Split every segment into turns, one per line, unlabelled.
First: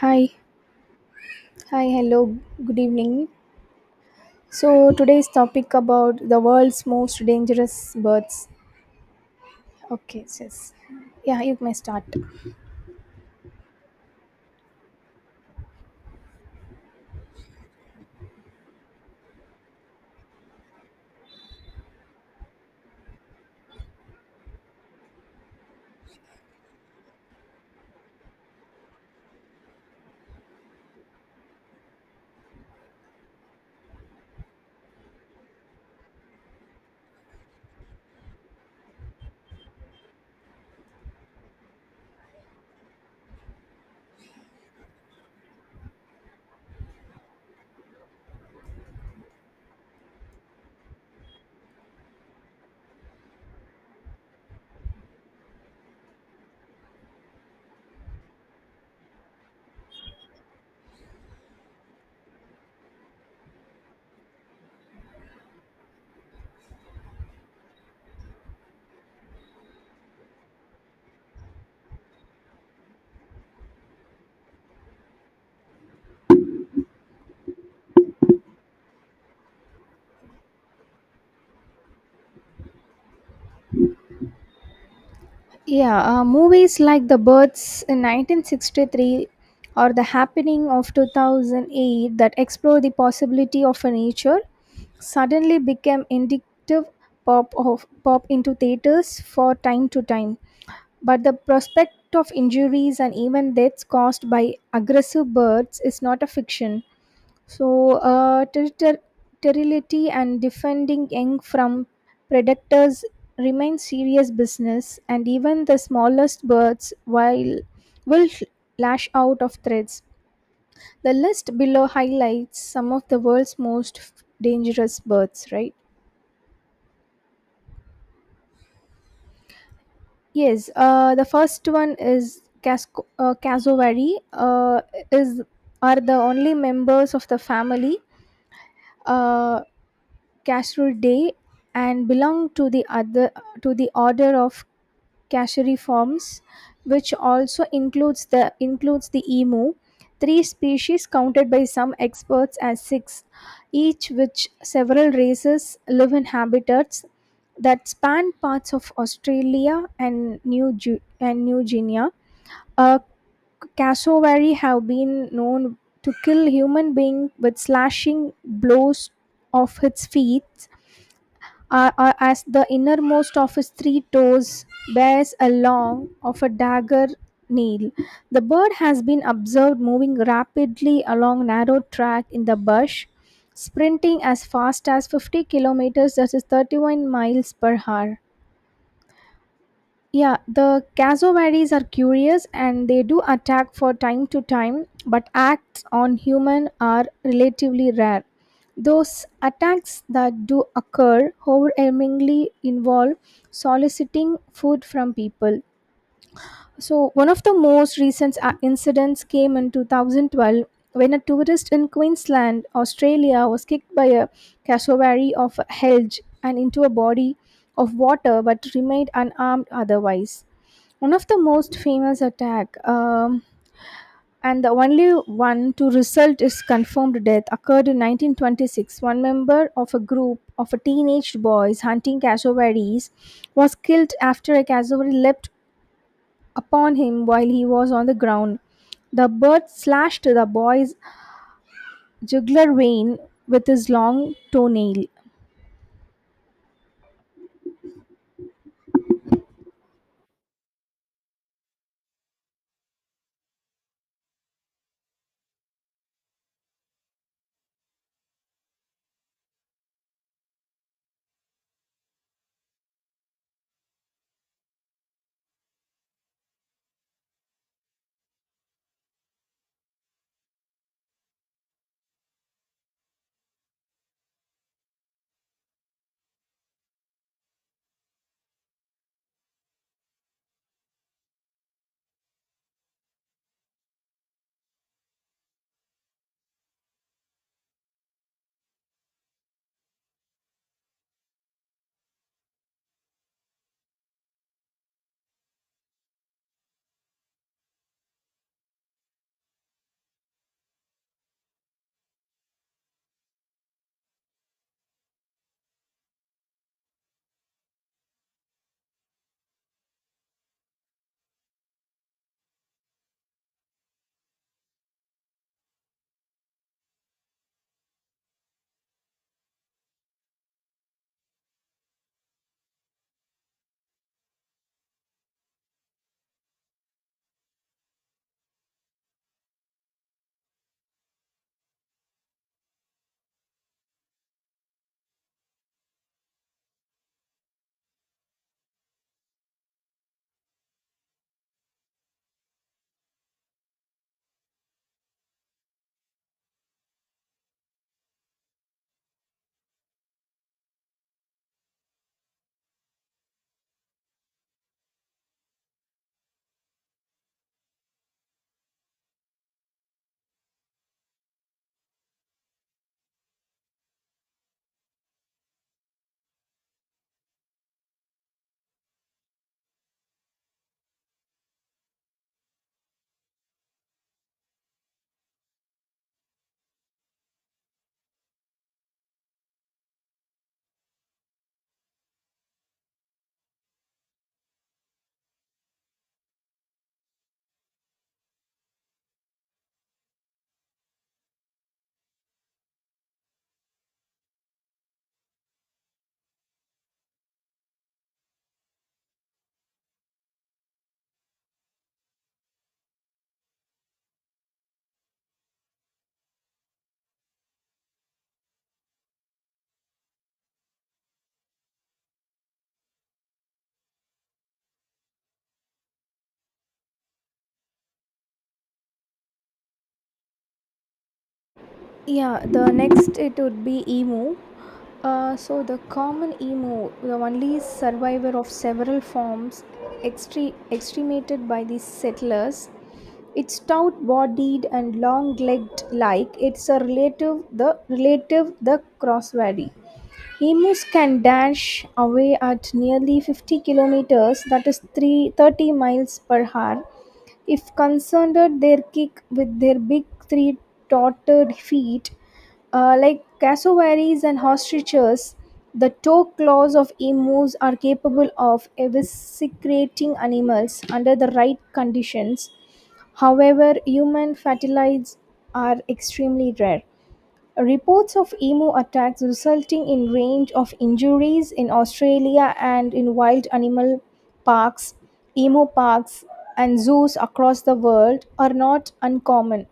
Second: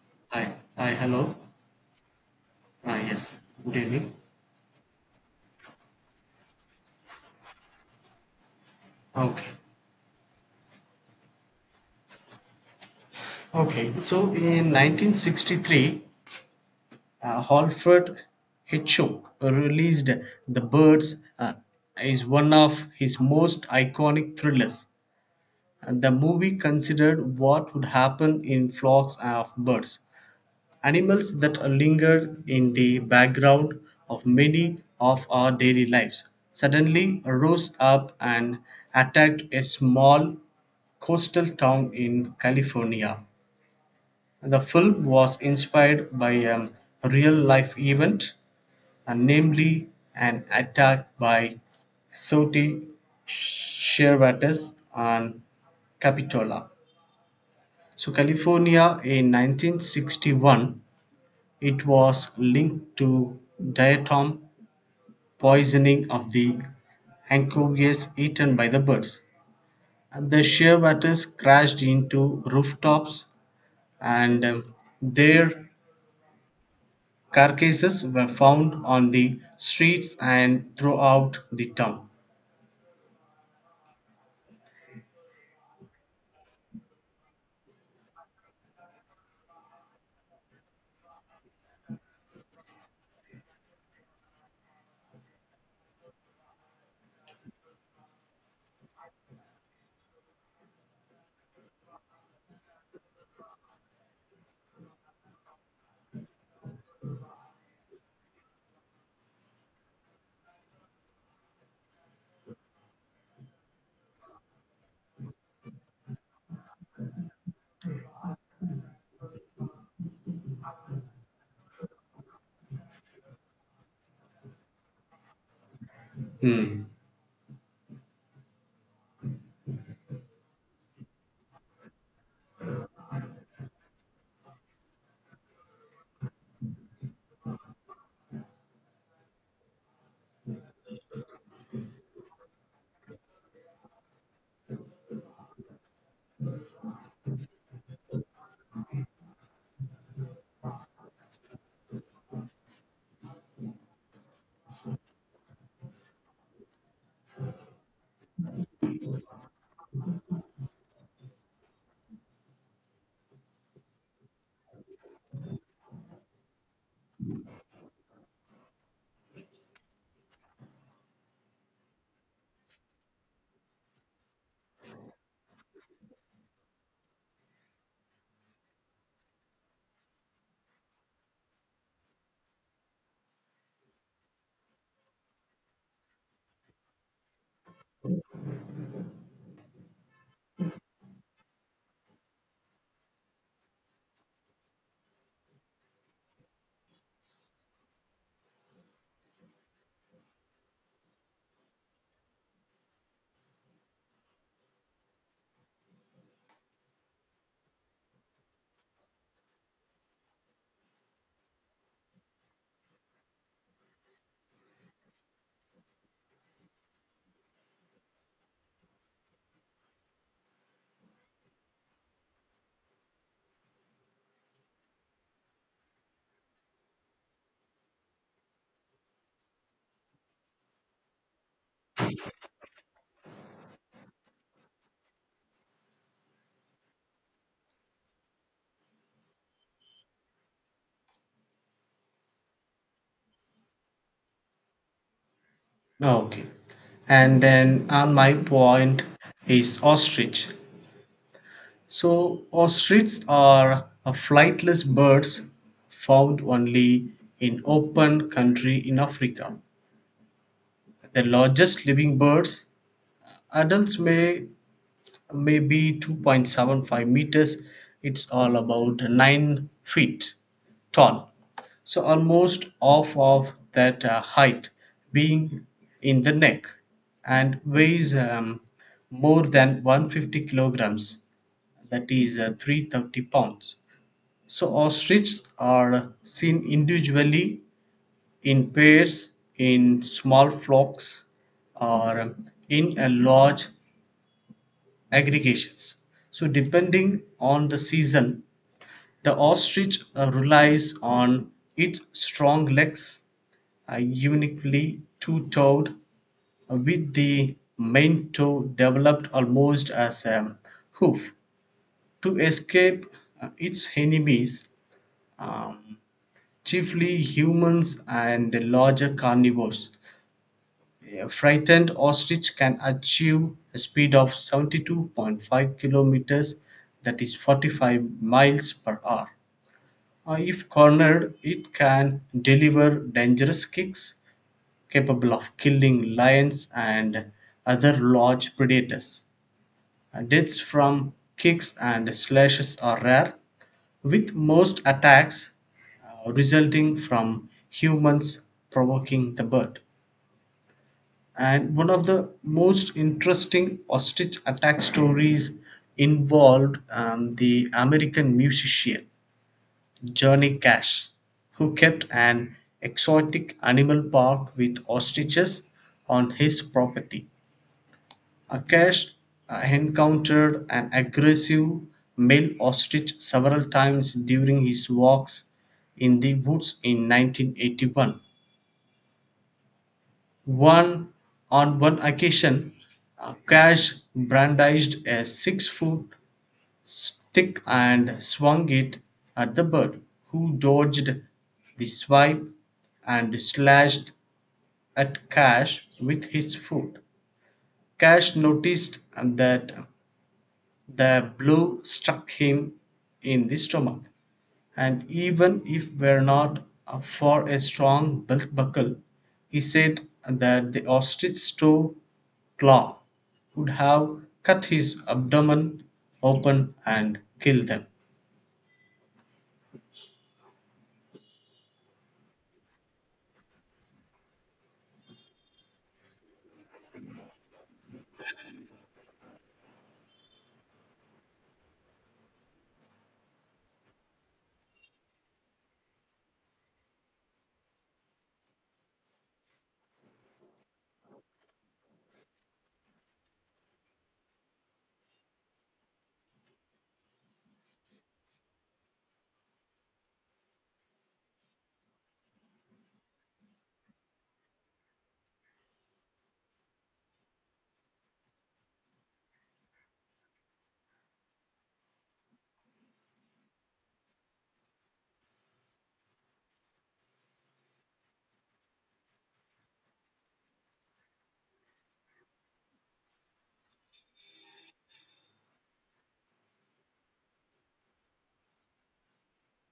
Hi,
Hi, hi, hello.
hi, hello, good
Ah,
evening.
yes, good evening.
So today's topic about the world's most dangerous birds.
Okay,
Okay, yes. Yeah, you may start.
okay. So in 1963, Alfred Hitchcock released The Birds, is one of his most iconic thrillers. And the movie considered what would happen in flocks of birds, animals that linger in the background of many of our daily lives, suddenly rose up and attacked a small coastal town in California. The film was inspired by a real life event, namely an attack by Saudi Shearwaters on Capitola. So, California in 1961, it was linked to diatom poisoning of the anchovies eaten by the birds. And the shearwaters crashed into rooftops, and their carcasses were found on the streets and throughout the town.
Yeah, movies like The Birds in 1963 or The Happening of 2008 that explore the possibility of a nature suddenly became indicative pop of pop into theaters for time to time. But the prospect of injuries and even deaths caused by aggressive birds is not a fiction. So, sterility and defending young from predators remain serious business, and even the smallest birds while will lash out of threats. The list below highlights some of the world's most dangerous birds, right?
Hmm.
Yes, the first one is Cassowary. Is are the only members of the family uh, Cassuridae and belong to the other to the order of Cassuriformes, which also includes the emu. Three species counted by some experts as six, each which several races live in habitats that span parts of Australia and and New Guinea. uh, Cassowary have been known to kill human beings with slashing blows of its feet, as the innermost of its three toes bears a long of a dagger nail. The bird has been observed moving rapidly along narrow track in the bush, sprinting as fast as 50 kilometers, that is 31 miles per hour. Yeah, the cassowaries are curious and they do attack for time to time, but acts on human are relatively rare. Those attacks that do occur overwhelmingly involve soliciting food from people. So, one of the most recent incidents came in 2012 when a tourist in Queensland, Australia, was kicked by a cassowary of a helge and into a body of water but remained unharmed otherwise. One of the most famous attack, and the only one to result is confirmed death occurred in 1926. One member of a group of teenage boys hunting cassowaries was killed after a cassowary leapt upon him while he was on the ground. The bird slashed the boy's jugular vein with his long toenail.
Okay. And then on my point is ostrich. So ostriches are a flightless birds found only in open country in Africa. The largest living birds, adults may be 2.75 meters. It's all about 9 feet tall. So almost half of that height being in the neck and weighs more than 150 kilograms. That is 330 pounds. So ostriches are seen individually, in pairs, in small flocks, or in a large aggregations. So depending on the season, the ostrich relies on its strong legs, uniquely two-toed, with the main toe developed almost as a hoof to escape its enemies. Um, Chiefly humans and the larger carnivores. A frightened ostrich can achieve a speed of 72.5 kilometers, that is 45 miles per hour. If cornered, it can deliver dangerous kicks capable of killing lions and other large predators. Deaths from kicks and slashes are rare, with most attacks resulting from humans provoking the bird. And one of the most interesting ostrich attack stories involved the American musician Johnny Cash, who kept an exotic animal park with ostriches on his property. Akash encountered an aggressive male ostrich several times during his walks in the woods in 1981. One on one occasion, Akash brandished a 6-foot stick and swung it at the bird, who dodged the swipe and slashed at Cash with his foot. Cash noticed that the blow struck him in the stomach, and even if were not for a strong belt buckle, he said that the ostrich's toe claw would have cut his abdomen open and killed them.
Yeah, the next it would be emu. So the common emu, the only survivor of several forms extremated by the settlers, its stout-bodied and long-legged like its a relative the crosswary. Emus can dash away at nearly 50 kilometers, that is 3, 30 miles per hour, if concerned their kick with their big three tottered feet. Like cassowaries and ostriches, the toe claws of emus are capable of eviscerating animals under the right conditions. However, human fatalities are extremely rare. Reports of emu attacks resulting in range of injuries in Australia and in wild animal parks, emu parks and zoos across the world are not uncommon.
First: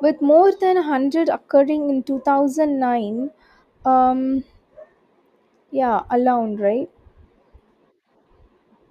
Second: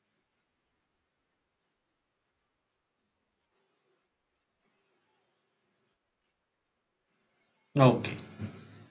With more than 100 occurring in 2009, um yeah, alone, right?
Okay.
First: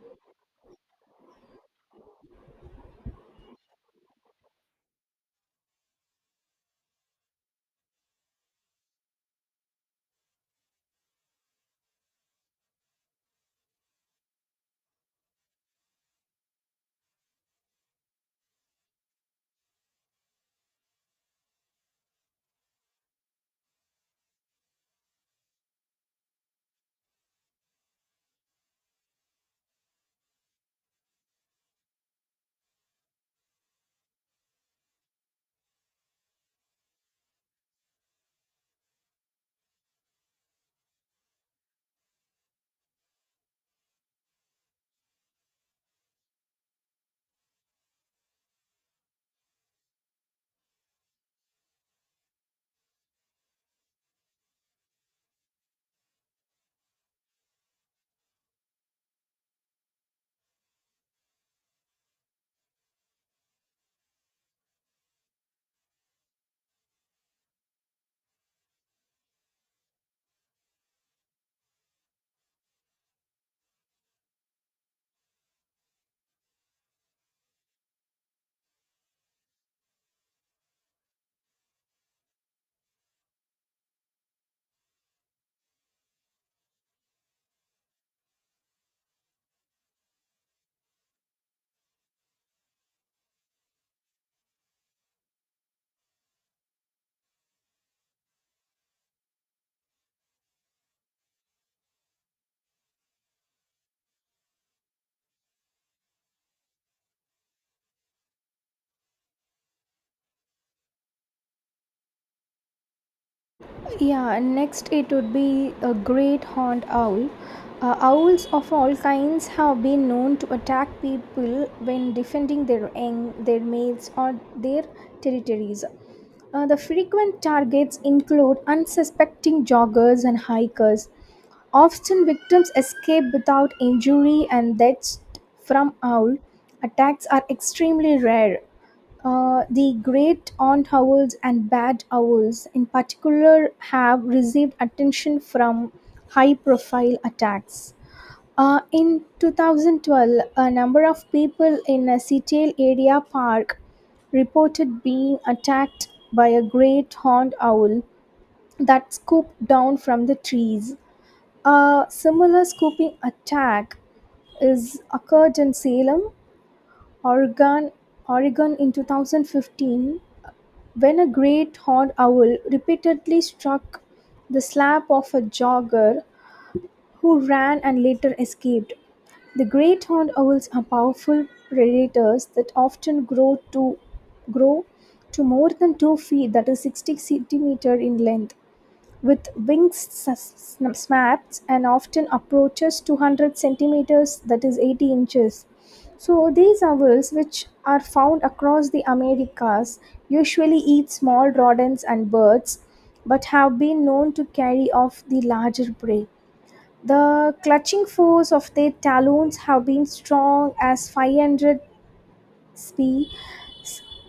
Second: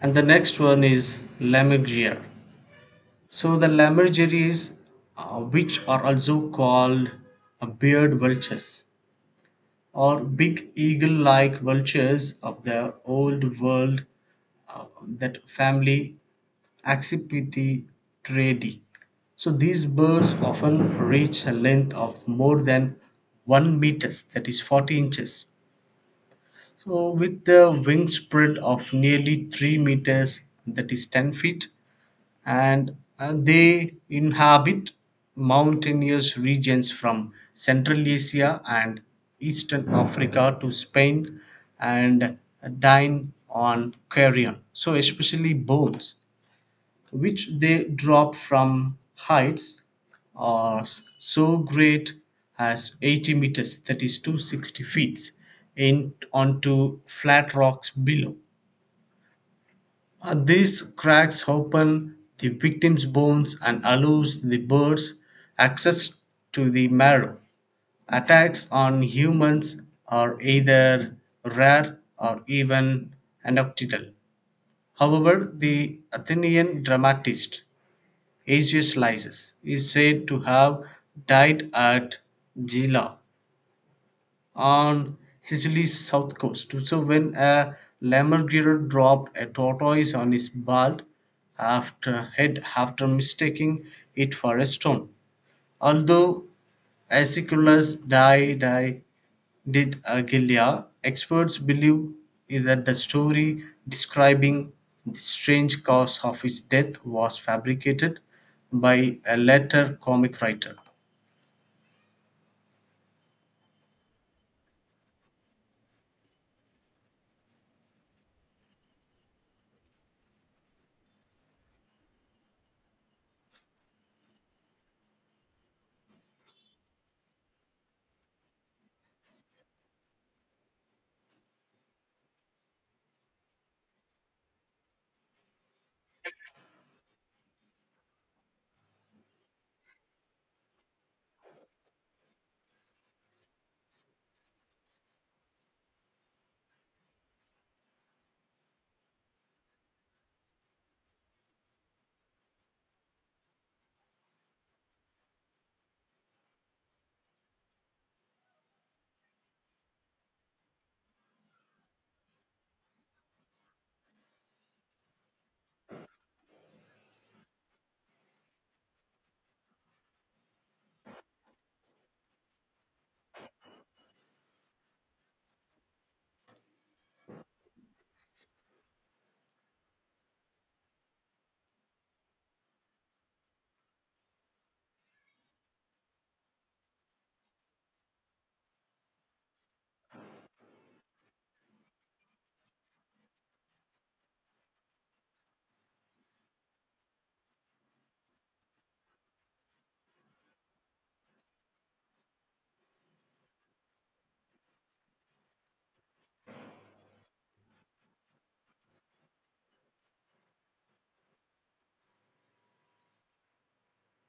And the next one is Lammergeier. So the lammergeiers, which are also called beard vultures, or big eagle like vultures of the old world, uh, that family Accipitridae. So these birds often reach a length of more than 1 meters, that is 40 inches. So with the wingspread of nearly 3 meters, that is 10 feet, and they inhabit mountainous regions from Central Asia and Eastern Africa to Spain and dine on carrion, so especially bones, which they drop from heights are so great as 80 meters, that is 260 feet, in, onto flat rocks below. These cracks open the victim's bones and allows the birds access to the marrow. Attacks on humans are either rare or even anecdotal. However, the Athenian dramatist Asius Lysis is said to have died at Gela on Sicily's south coast. So when a lammergeier dropped a tortoise on his bald after head after mistaking it for a stone. Although Aeschylus died, die did Agilia, experts believe that the story describing the strange cause of his death was fabricated by a later comic writer.
Yeah, and next it would be a great horned owl. Owls of all kinds have been known to attack people when defending their young, their mates, or their territories. The frequent targets include unsuspecting joggers and hikers. Often, victims escape without injury, and deaths from owl attacks are extremely rare. The great aunt owls and bad owls, in particular, have received attention from high profile attacks. In 2012, a number of people in a Seattle area park reported being attacked by a great horned owl that scooped down from the trees. A similar scooping attack is occurred in Salem, Oregon, Oregon in 2015 when a great horned owl repeatedly struck the slab of a jogger who ran and later escaped, the great horned owls are powerful predators that often grow to more than 2 feet that is 60 centimeters in length with wings snapped and often approaches 200 centimeters, that is 80 inches. So these owls, which are found across the Americas, usually eat small rodents and birds, but have been known to carry off the larger prey. The clutching force of their talons have been strong as 500 sp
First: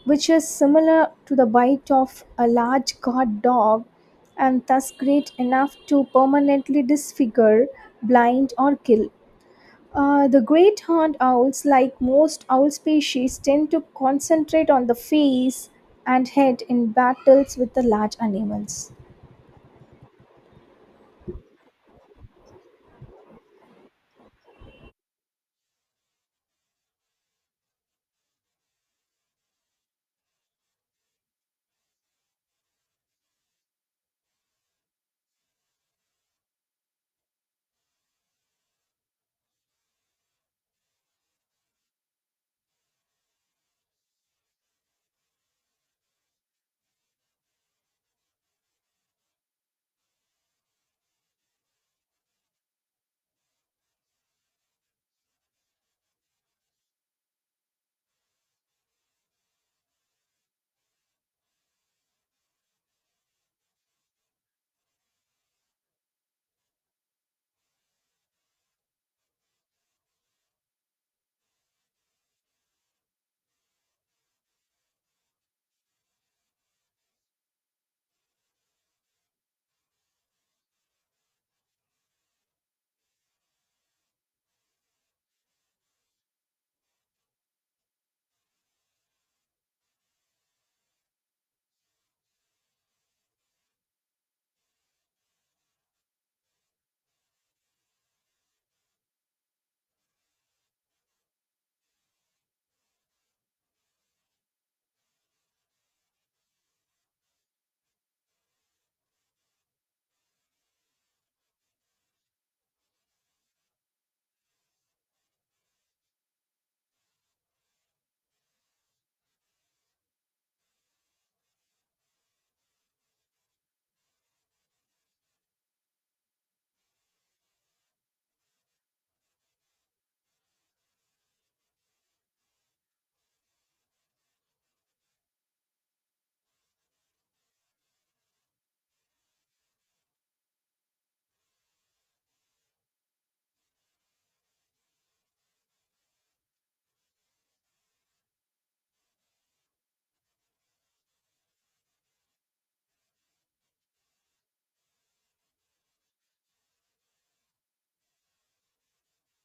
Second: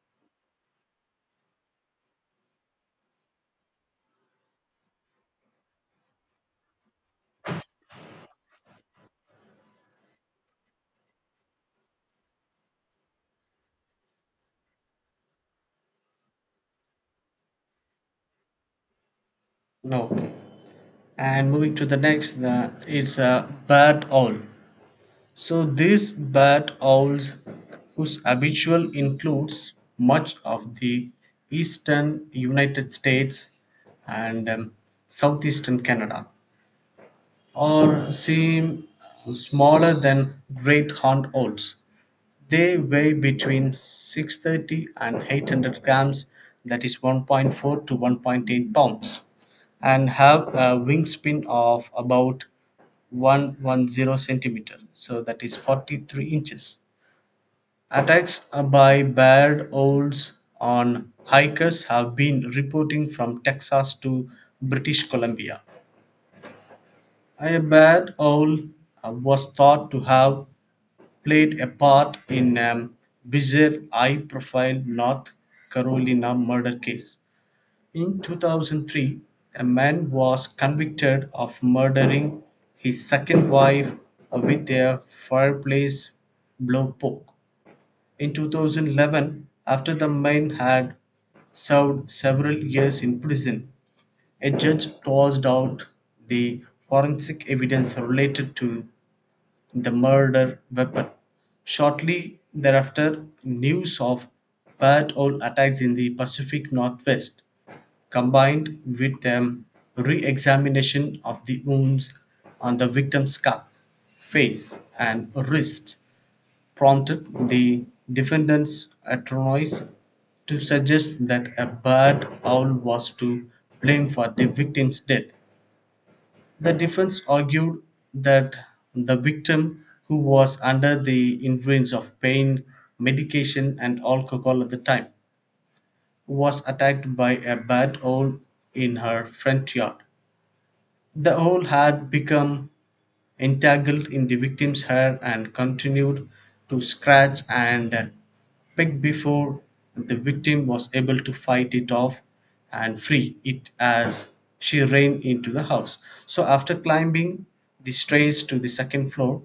which is similar to the bite of a large guard dog and thus great enough to permanently disfigure, blind, or kill. The great horned owls, like most owl species, tend to concentrate on the face and head in battles with the large animals.
No. Okay. And moving to the next it's a bad owl. So these bad owls whose habitual includes much of the Eastern United States and Southeastern Canada or seem smaller than great horned owls, they weigh between 630 and 800 grams, that is 1.4 to 1.8 pounds, and have a wingspan of about 110 centimeter, so that is 43 inches. Attacks by barred owls on hikers have been reporting from Texas to British Columbia. A barred owl was thought to have played a part in a bizarre, high profile North Carolina murder case. In 2003, a man was convicted of murdering his second wife with a fireplace blowtorch. In 2011, after the man had served several years in prison, a judge tossed out the forensic evidence related to the murder weapon. Shortly thereafter, news of bad old attacks in the Pacific Northwest combined with the re examination of the wounds on the victim's scalp, face, and wrist prompted the defendant's attorneys to suggest that a bad owl was to blame for the victim's death. The defense argued that the victim, who was under the influence of pain medication and alcohol at the time, was attacked by a bad owl in her front yard. The whole had become entangled in the victim's hair and continued to scratch and peck before the victim was able to fight it off and free it as she ran into the house. So, after climbing the stairs to the second floor,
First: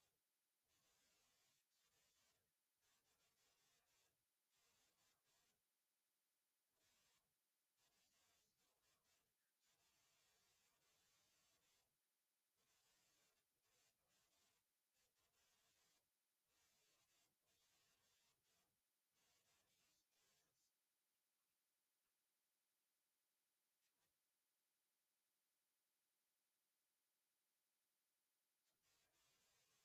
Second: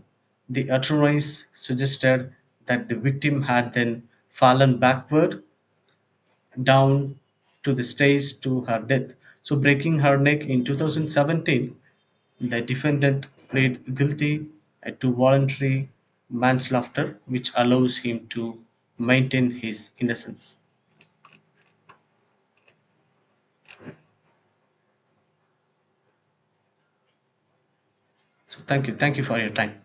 the attorneys suggested that the victim had then fallen backward down to the stairs to her death. So, breaking her neck in 2017, the defendant pleaded guilty to voluntary manslaughter, which allows him to maintain his innocence. So, thank you. Thank you for your time.